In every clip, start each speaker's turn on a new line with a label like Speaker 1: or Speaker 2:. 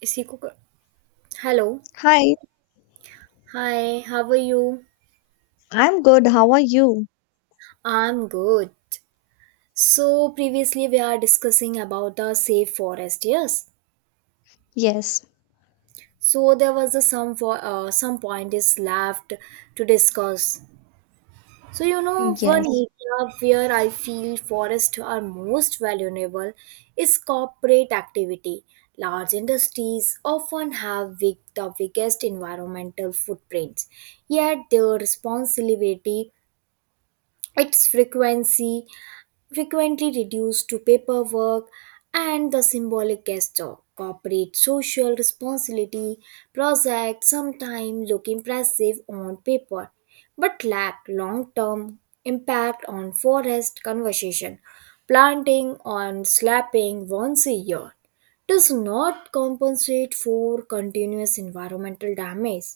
Speaker 1: Is he cook? Hello.
Speaker 2: Hi,
Speaker 1: Hi, how are you?
Speaker 2: I'm good. How are you?
Speaker 1: I'm good. So previously we are discussing about the safe forest, yes.
Speaker 2: Yes,
Speaker 1: So there was a some for some point is left to discuss. So you know one
Speaker 2: yes,
Speaker 1: area where I feel forests are most valuable is corporate activity. Large industries often have big, the biggest environmental footprints, yet their responsibility its frequency frequently reduced to paperwork and the symbolic gesture corporate social responsibility projects sometimes look impressive on paper but lack long-term impact on forest conservation planting on slapping once a year does not compensate for continuous environmental damage.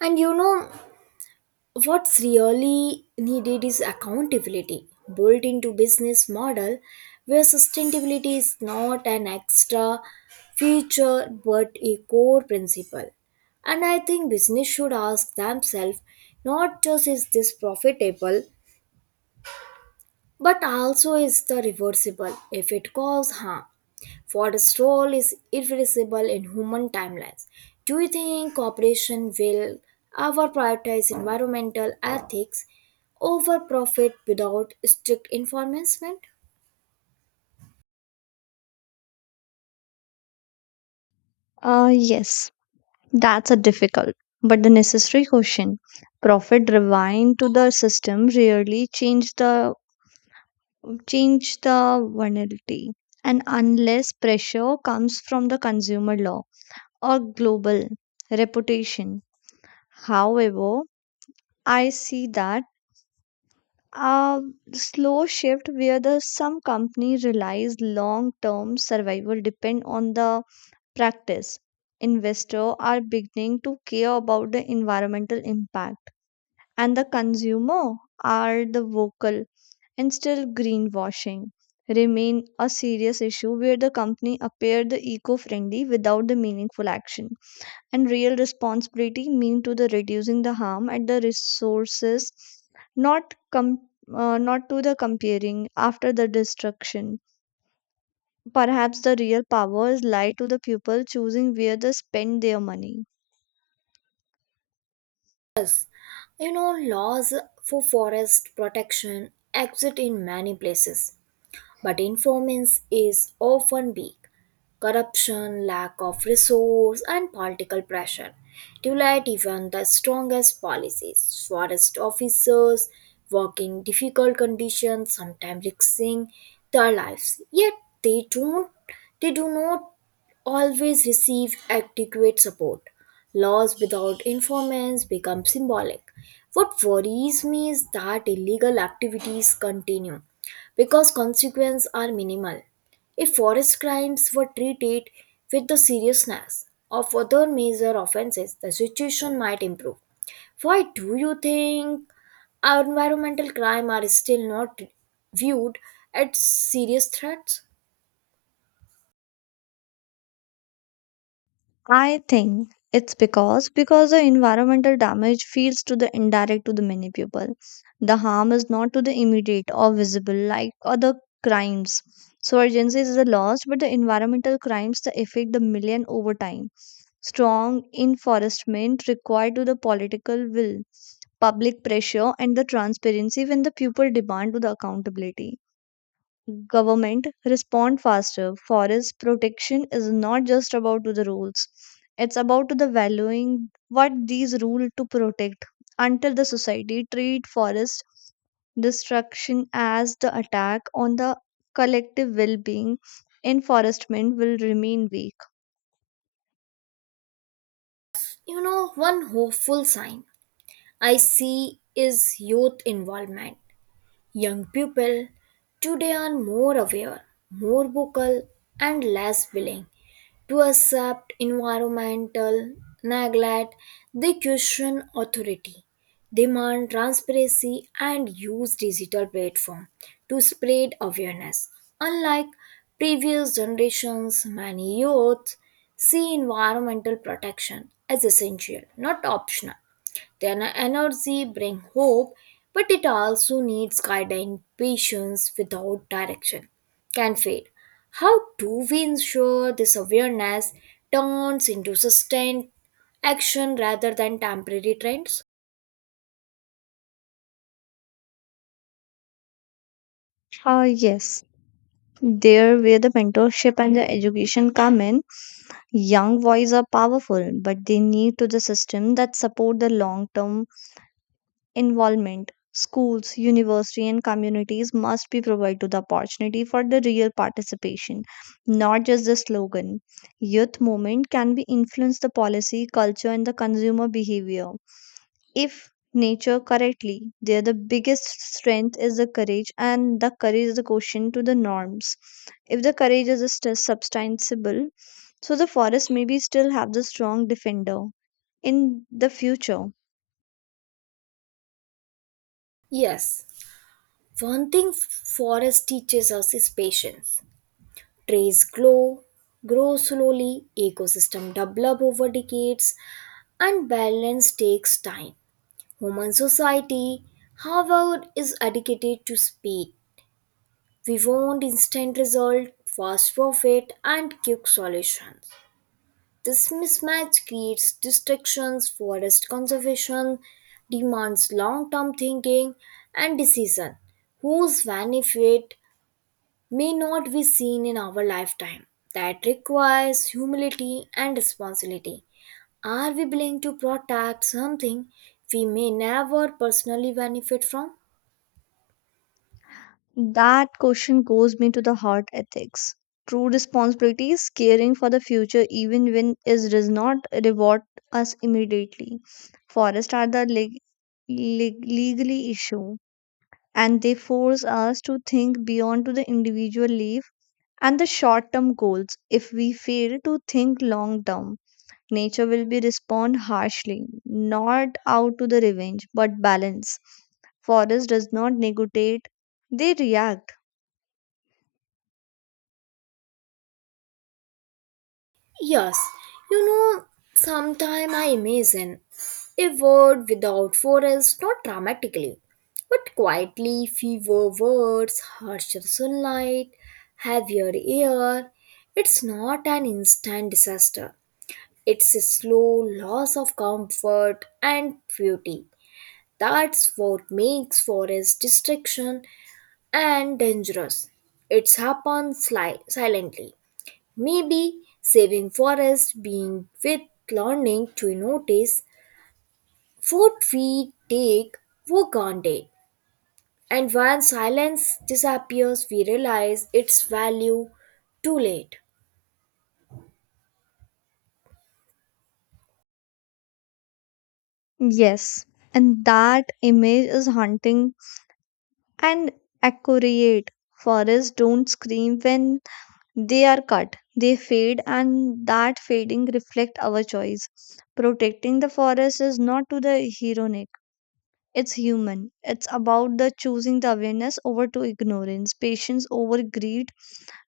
Speaker 1: And you know what's really needed is accountability built into business model where sustainability is not an extra feature but a core principle. And I think business should ask themselves not just is this profitable but also is the reversible if it causes harm. Water's role is irreplaceable in human timelines. Do you think cooperation will ever prioritize environmental ethics over profit without strict enforcement?
Speaker 2: yes. That's a difficult but the necessary question. Profit driven to the system really change the vulnerability, and unless pressure comes from the consumer law or global reputation. However, I see that a slow shift where the some company relies long term survival depend on the practice. Investors are beginning to care about the environmental impact, and the consumer are the vocal and still greenwashing remain a serious issue where the company appear the eco-friendly without the meaningful action and real responsibility mean to the reducing the harm at the resources not com- not to the comparing after the destruction. Perhaps the real powers lie to the people choosing where they spend their money.
Speaker 1: Yes, you know, laws for forest protection exist in many places, but enforcement is often weak. Corruption, lack of resource, and political pressure to let even the strongest policies. Forest officers working difficult conditions, sometimes risking their lives. Yet they don't they do not always receive adequate support. Laws without informants become symbolic. What worries me is that illegal activities continue because consequences are minimal. If forest crimes were treated with the seriousness of other major offenses, the situation might improve. Why do you think our environmental crime are still not viewed as serious threats?
Speaker 2: I think it's because the environmental damage feels to the indirect to the many people. The harm is not to the immediate or visible like other crimes. So urgency is the loss, but the environmental crimes the affect the million over time. Strong enforcement required to the political will, public pressure and the transparency when the people demand to the accountability government respond faster forest protection is not just about to the rules, it's about to the valuing what these rule to protect until the society treat forest destruction as the attack on the collective well-being enforcement will remain weak.
Speaker 1: You know, one hopeful sign I see is youth involvement. Young people today are more aware, more vocal, and less willing to accept environmental neglect. They question authority, demand transparency, and use digital platform to spread awareness. Unlike previous generations, many youth see environmental protection as essential, not optional. Then energy bring hope, but it also needs guidance, patience without direction can fade. How do we ensure this awareness turns into sustained action rather than temporary trends?
Speaker 2: Yes, there where the mentorship and the education come in young voices are powerful but they need to the system that support the long term involvement. Schools university and communities must be provided to the opportunity for the real participation, not just the slogan. Youth movement can be influence the policy culture and the consumer behavior if nature correctly there the biggest strength is the courage and the courage is the question to the norms. If the courage is still substantiable so the forest maybe still have the strong defender in the future.
Speaker 1: Yes, one thing forest teaches us is patience. Trees grow, grow slowly, ecosystem develop over decades, and balance takes time. Human society, however, is addicted to speed. We want instant result, fast profit, and quick solutions. This mismatch creates distractions, forest conservation, demands long-term thinking and decision, whose benefit may not be seen in our lifetime. That requires humility and responsibility. Are we willing to protect something we may never personally benefit from?
Speaker 2: That question goes me to the heart ethics. True responsibility is caring for the future even when it does not reward us immediately. Forests are the legally issue and they force us to think beyond to the individual leaf and the short-term goals. If we fail to think long-term, nature will be respond harshly, not out to the revenge, but balance. Forest does not negotiate, they react.
Speaker 1: Yes, you know, sometime I imagine a world without forest, not dramatically, but quietly, fewer words, harsher sunlight, heavier air. It's not an instant disaster. It's a slow loss of comfort and beauty. That's what makes forest destruction and dangerous. It happens silently. Maybe saving forests being with learning to notice what we take for granted. And when silence disappears, we realize its value too late.
Speaker 2: Yes, and that image is haunting and accurate. Forests don't scream when they are cut. They fade and that fading reflect our choice. Protecting the forest is not to the heroic. It's human. It's about the choosing the awareness over to ignorance, patience over greed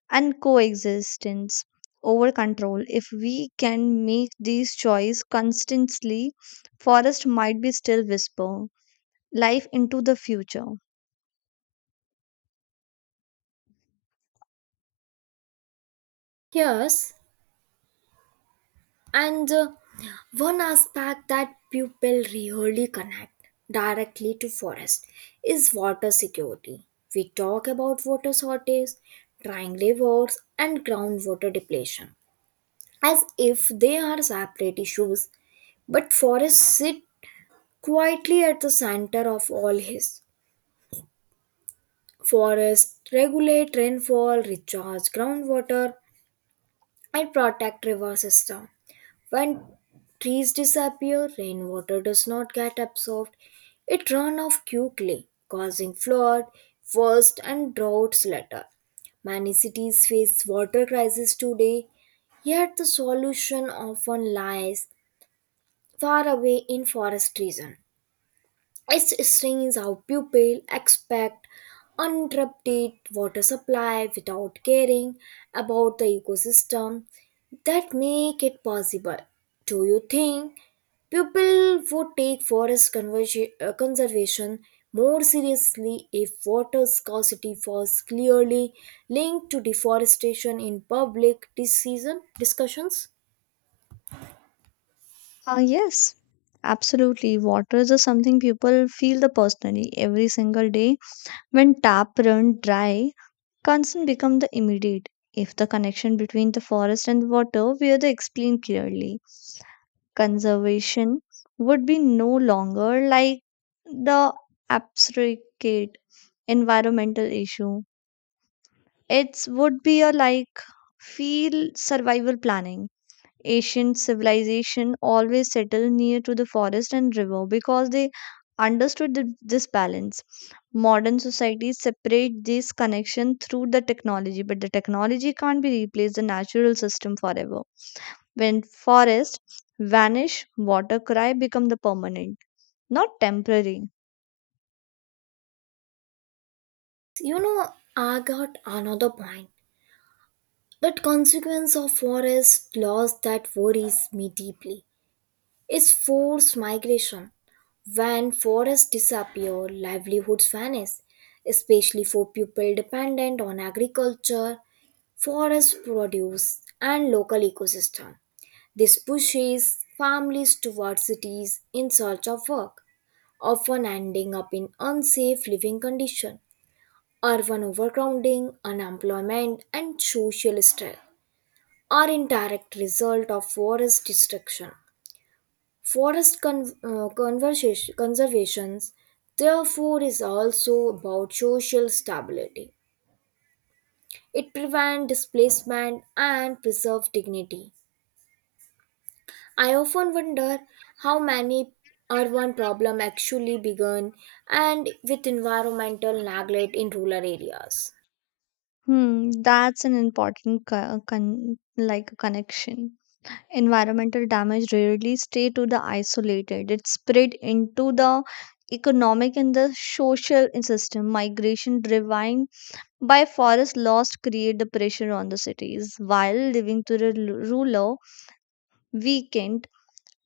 Speaker 2: and coexistence over control. If we can make these choice constantly, forest might be still whisper life into the future.
Speaker 1: Yes, and one aspect that people really connect directly to forest is water security. We talk about water shortage, drying rivers, and groundwater depletion as if they are separate issues. But forests sit quietly at the center of all his. Forests regulate rainfall, recharge groundwater, and protect river system. When trees disappear, rainwater does not get absorbed. It runs off quickly, causing flood first and droughts later. Many cities face water crisis today, yet the solution often lies far away in forest region. It's strange how people expect uninterrupted water supply without caring about the ecosystem that make it possible. Do you think people would take forest conservation more seriously if water scarcity was clearly linked to deforestation in public decision discussions?
Speaker 2: Yes, absolutely. Water is just something people feel the personally every single day. When tap run dry, concern become the immediate. If the connection between the forest and the water were the explained clearly, conservation would be no longer like the abstract environmental issue. It would be a like field survival planning. Ancient civilization always settled near to the forest and river because they understood this balance. Modern societies separate this connection through the technology but the technology can't be replaced the natural system forever. When forests vanish water cry become the permanent, not temporary.
Speaker 1: You know, I got another point. That consequence of forest loss that worries me deeply is forced migration. When forests disappear, livelihoods vanish, especially for people dependent on agriculture, forest produce, and local ecosystem. This pushes families towards cities in search of work, often ending up in unsafe living conditions, urban overcrowding, unemployment, and social stress are indirect result of forest destruction. Forest conservations, therefore, is also about social stability. It prevents displacement and preserves dignity. I often wonder how many urban problems actually began and with environmental neglect in rural areas.
Speaker 2: Hmm, that's an important like a connection. Environmental damage rarely stay to the isolated it spread into the economic and the social system. Migration driven by forest loss create the pressure on the cities while living to the rural weakened,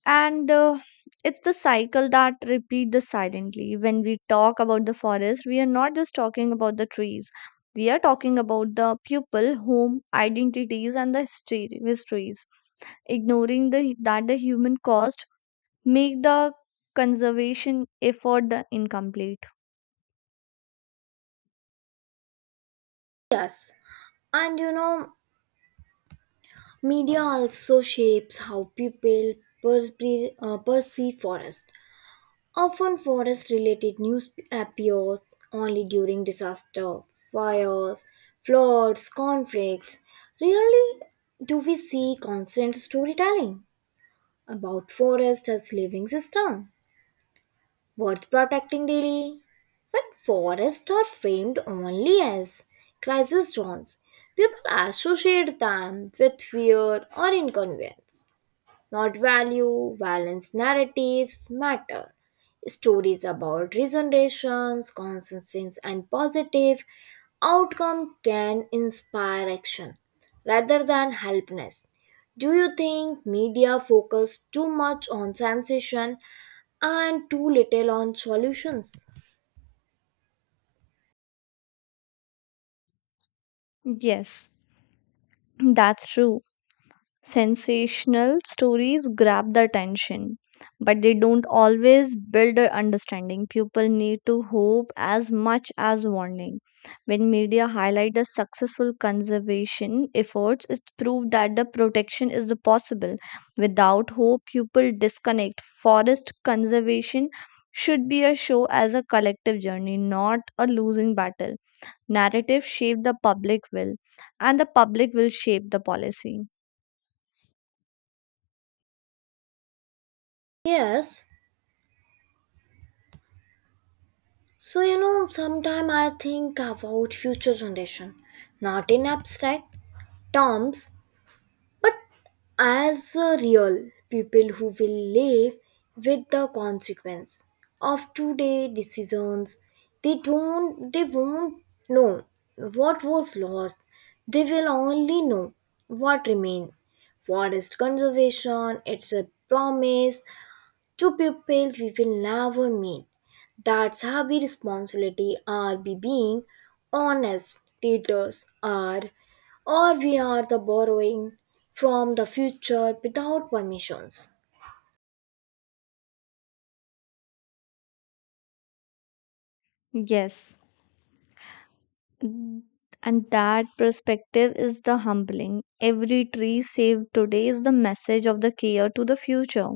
Speaker 2: and it's the cycle that repeats the silently. When we talk about the forest we are not just talking about the trees, we are talking about the people home identities and the histories ignoring the that the human cost make the conservation effort the incomplete.
Speaker 1: Yes, and you know, media also shapes how people perceive forest. Often, forest related news appears only during disaster, fires, floods, conflicts. Rarely do we see constant storytelling about forest as living system worth protecting daily. When forests are framed only as crisis zones, people associate them with fear or inconvenience not value. Balanced narratives matter. Stories about regenerations, consensus, and positive outcome can inspire action rather than helplessness. Do you think media focus too much on sensation and too little on solutions?
Speaker 2: Yes, that's true. Sensational stories grab the attention, but they don't always build a understanding. People need to hope as much as warning. When media highlight the successful conservation efforts, it's proved that the protection is the possible. Without hope, people disconnect. Forest conservation should be a show as a collective journey, not a losing battle. Narrative shape the public will, and the public will shape the policy.
Speaker 1: Yes. So you know, sometimes I think about future generation, not in abstract terms, but as a real people who will live with the consequence of today decisions. They don't they won't know what was lost. They will only know what remained. Forest conservation it's a promise. Two people we will never meet. That's how we responsibility are be being honest daters are or we are the borrowing from the future without permissions.
Speaker 2: Yes. Mm, and that perspective is the humbling. Every tree saved today is the message of the care to the future.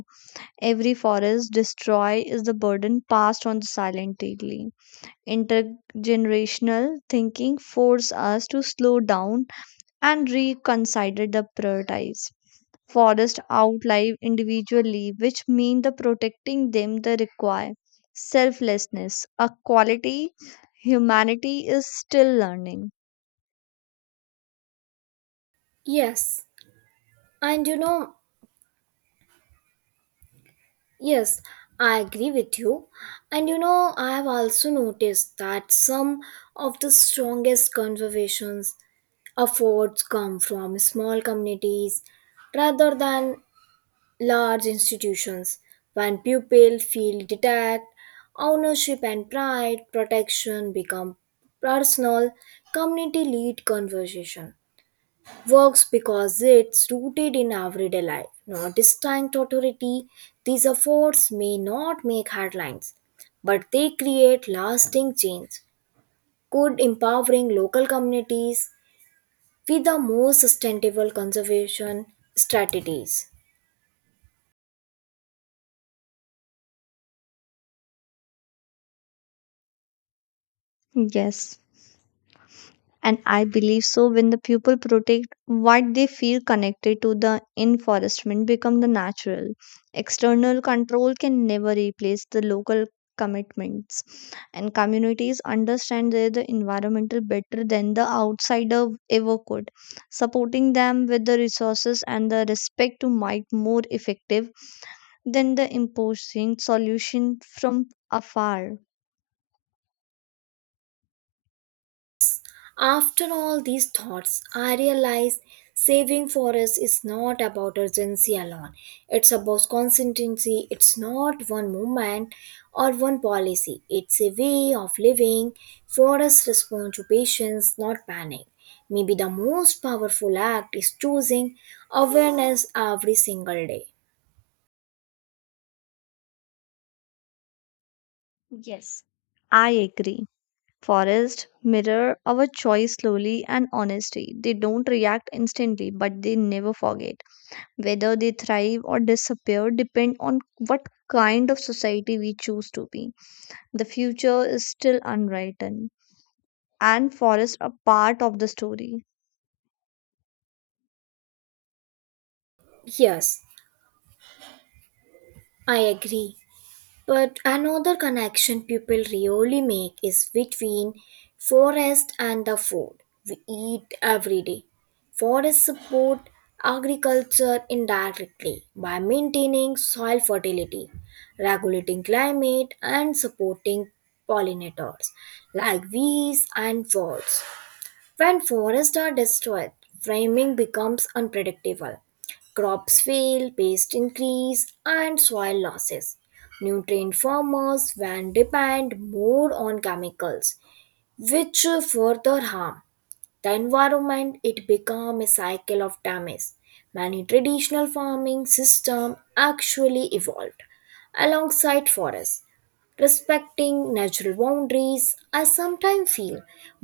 Speaker 2: Every forest destroyed is the burden passed on silently. Intergenerational thinking forces us to slow down and reconsider the priorities. Forests outlive individually, which means the protecting them the require selflessness, a quality humanity is still learning.
Speaker 1: Yes, and you know, yes, I agree with you. And you know, I have also noticed that some of the strongest conservations efforts come from small communities rather than large institutions. When pupils feel detached, ownership and pride protection become personal. Community lead conversation works because it's rooted in everyday life, not distinct authority. These efforts may not make headlines, but they create lasting change. Could empowering local communities with the most sustainable conservation strategies.
Speaker 2: Yes, and I believe so when the people protect what they feel connected to the enforcement become the natural. External control can never replace the local commitments and communities understand their the environmental better than the outsider ever could. Supporting them with the resources and the respect to might more effective than the imposing solution from afar.
Speaker 1: After all these thoughts, I realize saving forests is not about urgency alone. It's about consistency. It's not one movement or one policy. It's a way of living. Forests respond to patience, not panic. Maybe the most powerful act is choosing awareness every single day.
Speaker 2: Yes, I agree. Forests mirror our choice slowly and honestly. They don't react instantly, but they never forget. Whether they thrive or disappear depend on what kind of society we choose to be. The future is still unwritten, and forests are part of the story.
Speaker 1: Yes, I agree. But another connection people really make is between forest and the food we eat every day. Forests support agriculture indirectly by maintaining soil fertility, regulating climate, and supporting pollinators like bees and birds. When forests are destroyed, framing becomes unpredictable. Crops fail, pest increase, and soil losses. Nutrient farmers then depend more on chemicals, which further harm the environment. It become a cycle of damage. Many traditional farming system actually evolved alongside forests respecting natural boundaries. I sometimes feel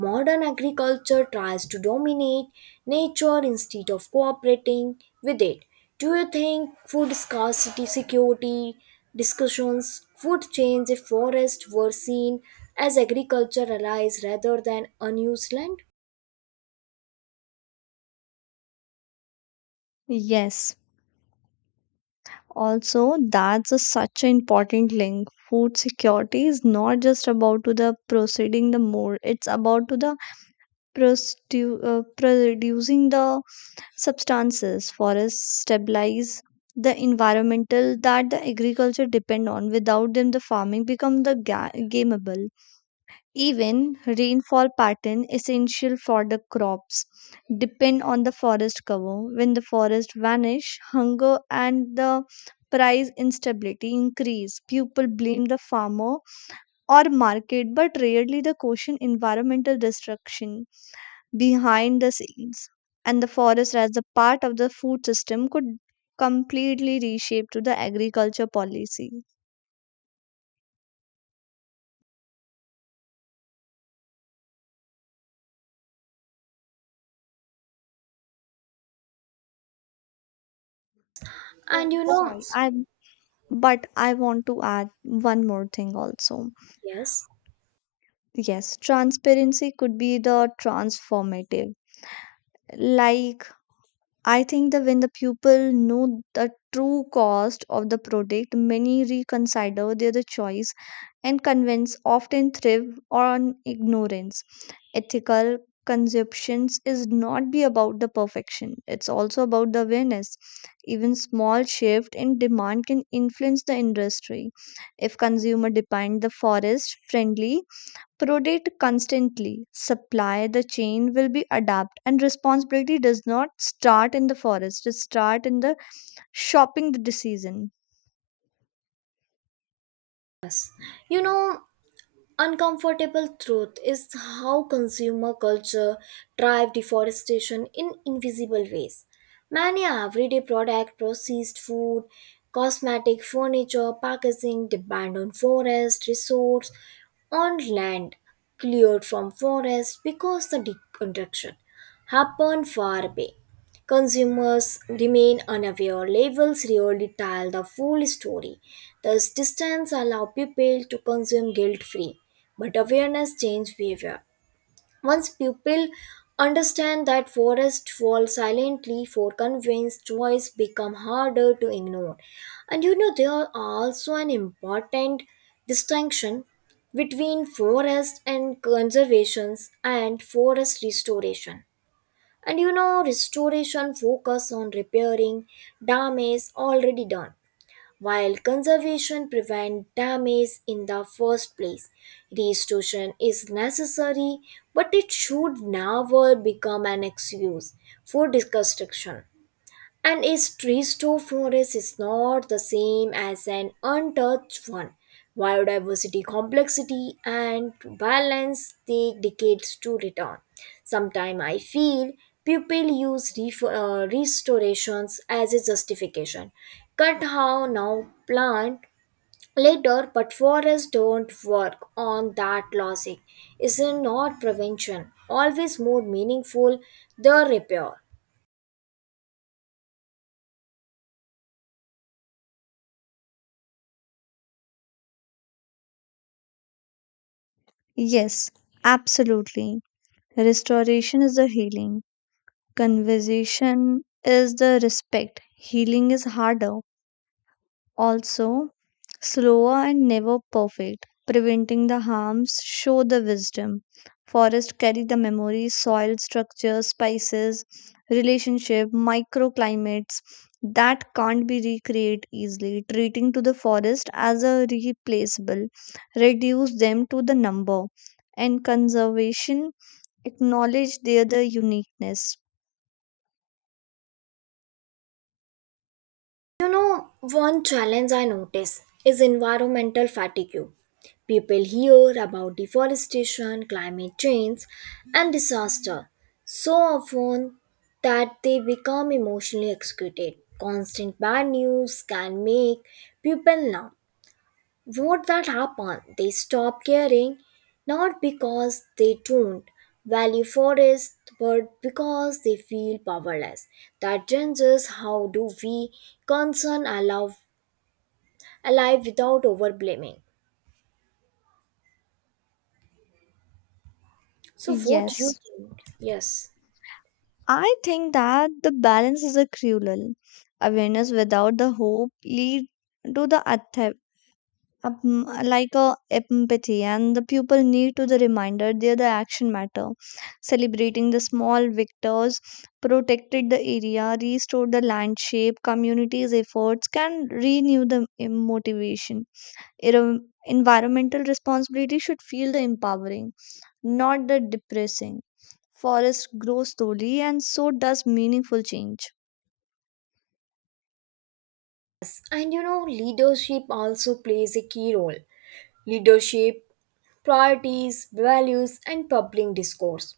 Speaker 1: modern agriculture tries to dominate nature instead of cooperating with it. Do you think food scarcity security discussions would change if forests were seen as agriculture allies rather than unused land?
Speaker 2: Yes. Also, that's a, such an important link. Food security is not just about to the proceeding the more; it's about to the producing the substances. Forests stabilize the environmental that the agriculture depend on without them the farming become the gameable. Even rainfall pattern essential for the crops depend on the forest cover. When the forest vanish hunger and the price instability increase people blame the farmer or market but rarely the question environmental destruction behind the scenes. And the forest as a part of the food system could completely reshape to the agriculture policy.
Speaker 1: And
Speaker 2: Oh
Speaker 1: you know,
Speaker 2: sorry, I but I want to add one more thing also.
Speaker 1: yes,
Speaker 2: Yes, transparency could be the transformative, like I think that when the people know the true cost of the product, many reconsider their choice and convince often thrive on ignorance. Ethical consumptions is not be about the perfection. It's also about the awareness. Even small shift in demand can influence the industry. If consumer demand the forest friendly Prodate constantly. Supply the chain will be adapt and responsibility does not start in the forest, it start in the shopping decision.
Speaker 1: you know, uncomfortable truth is how consumer culture drive deforestation in invisible ways. Many everyday product, processed food, cosmetic, furniture, packaging depend on forest resource, on land cleared from forest because the deconstruction happened far away. Consumers remain unaware. Labels rarely tell the full story. Thus, distance allows people to consume guilt free. But awareness changes behavior. Once people understand that forests fall silently for convenience, choice become harder to ignore. And you know, there are also an important distinction between forest and conservations and forest restoration. And you know, restoration focus on repairing damage already done, while conservation prevent damage in the first place. Restoration is necessary, but it should never become an excuse for destruction. An restored forest is not the same as an untouched one. Biodiversity complexity and balance take decades to return. Sometimes I feel people use restorations as a justification. Cut how now plant later, but forests don't work on that logic. Is not prevention always more meaningful the repair?
Speaker 2: Yes, absolutely. Restoration is the healing. Conversation is the respect. Healing is harder, also slower and never perfect, preventing the harms, show the wisdom. Forest carry the memories, soil structure, spices, relationship, microclimates that can't be recreated easily. Treating to the forest as a replaceable, reduce them to the number, and conservation acknowledge their the uniqueness.
Speaker 1: You know, one challenge I notice is environmental fatigue. People hear about deforestation, climate change, and disaster so often that they become emotionally excited. Constant bad news can make people numb, what that happen? They stop caring, not because they don't value forests, but because they feel powerless. That changes how do we concern our alive without overblaming. So what you
Speaker 2: Yes.
Speaker 1: think? Yes.
Speaker 2: I think that the balance is a cruel. Awareness without the hope lead to the like a empathy and the people need to the reminder they are the action matter celebrating the small victors protected the area restored the landscape communities efforts can renew the motivation. Environmental responsibility should feel the empowering, not the depressing. Forests grow slowly, and so does meaningful change.
Speaker 1: And you know, leadership also plays a key role. Leadership, priorities, values, and public discourse.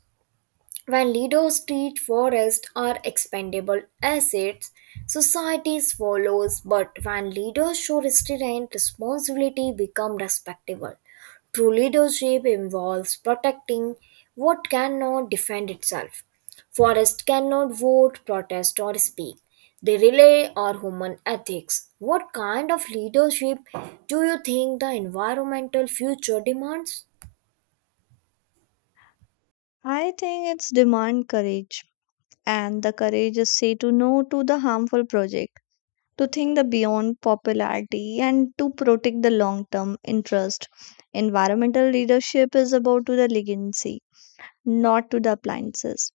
Speaker 1: When leaders treat forests are expendable assets, society follows. But when leaders show restraint, responsibility become respectable. True leadership involves protecting what cannot defend itself. Forests cannot vote, protest, or speak. They rely on human ethics. What kind of leadership do you think the environmental future demands?
Speaker 2: I think it's demand courage, and the courage is say to no to the harmful project, to think the beyond popularity, and to protect the long-term interest. Environmental leadership is about to the legacy, not to the appliances.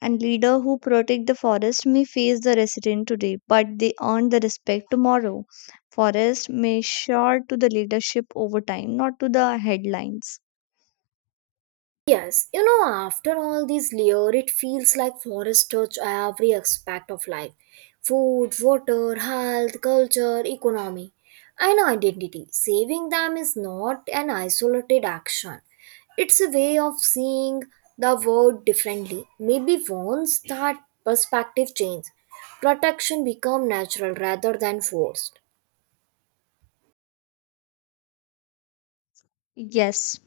Speaker 2: And leader who protect the forest may face the resident today, but they earn the respect tomorrow. Forest may sure to the leadership over time, not to the headlines.
Speaker 1: Yes, you know, after all these layer, it feels like forests touch every aspect of life food, water, health, culture, economy, and identity. Saving them is not an isolated action, it's a way of seeing the world differently. Maybe once that perspective changes, protection becomes natural rather than forced.
Speaker 2: Yes,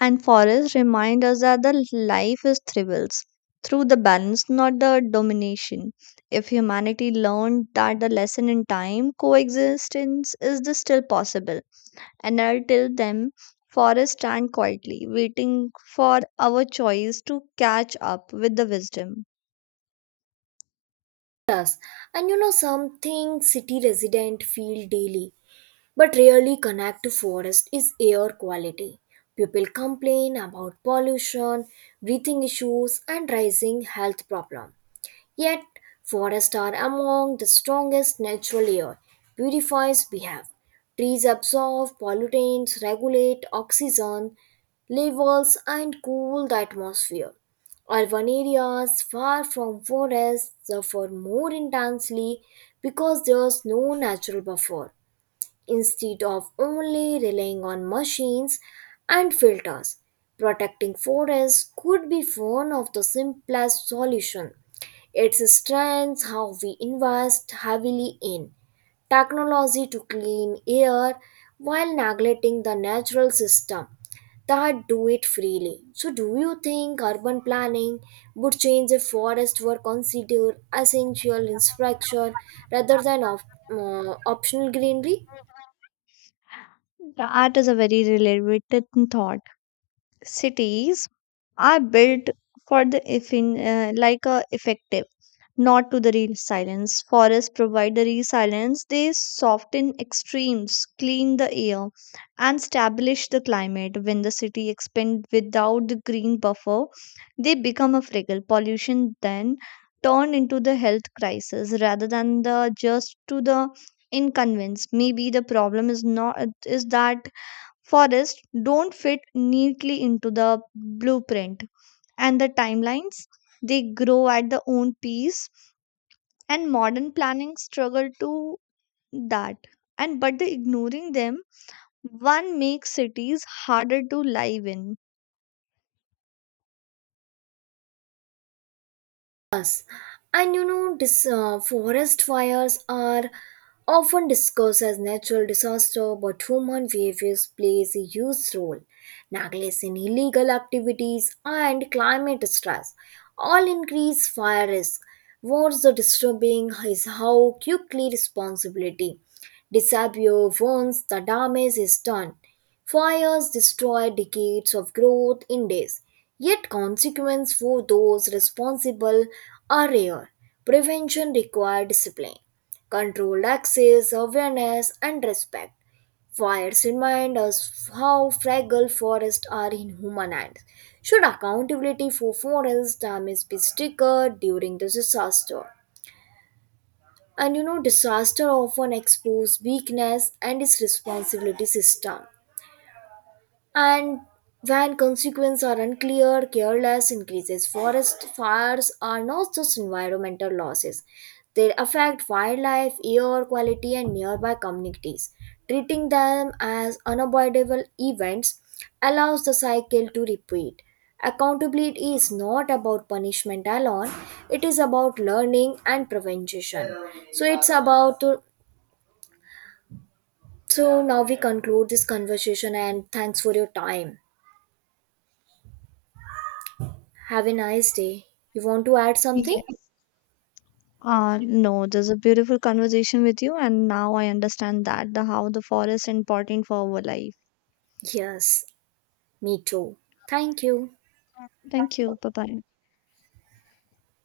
Speaker 2: and forests remind us that the life is thrives through the balance, not the domination. If humanity learned that the lesson in time, coexistence is the still possible. And until then, forests stand quietly, waiting for our choice to catch up with the wisdom.
Speaker 1: And you know something city resident feel daily but rarely connect to forest is air quality. People complain about pollution, breathing issues and rising health problem. Yet, forests are among the strongest natural air purifiers we have. Trees absorb pollutants, regulate oxygen levels, and cool the atmosphere. Urban areas far from forests suffer more intensely because there's no natural buffer instead of only relying on machines and filters. Protecting forests could be one of the simplest solutions. Its strength how we invest heavily in technology to clean air while neglecting the natural system that do it freely. So do you think urban planning would change if forests were considered essential infrastructure rather than optional greenery?
Speaker 2: That is a very related thought. Cities are built for the like a effective, not to the real silence. Forests provide the real silence. They soften extremes, clean the air, and establish the climate. When the city expand without the green buffer, they become a fragile. Pollution then turned into the health crisis rather than the just to the inconvenience. Maybe the problem is not is that forests don't fit neatly into the blueprint and the timelines. They grow at their own pace and modern planning struggle to that and but the ignoring them one makes cities harder to live in.
Speaker 1: And you know, forest fires are often discussed as natural disaster, but human behaviors plays a huge role. Negligence in illegal activities and climate stress all increase fire risk. What's the disturbing is how quickly responsibility disappear once the damage is done. Fires destroy decades of growth in days, yet consequences for those responsible are rare. Prevention requires discipline, controlled access, awareness, and respect. Fires remind us how fragile forests are in human hands. Should accountability for forest damage be stricter during the disaster? And you know, disaster often expose weakness and its responsibility system and when consequences are unclear, careless increases. Forest fires are not just environmental losses, they affect wildlife, air quality, and nearby communities. Treating them as unavoidable events allows the cycle to repeat. Accountability is not about punishment alone, it is about learning and prevention. So, it's about. So, now we conclude this conversation and thanks for your time. Have a nice day. You want to add something?
Speaker 2: Yes. Uh no, there's a beautiful conversation with you and now I understand that the how the forest is important for our life.
Speaker 1: Yes, me too. Thank you.
Speaker 2: Thank you, bye bye.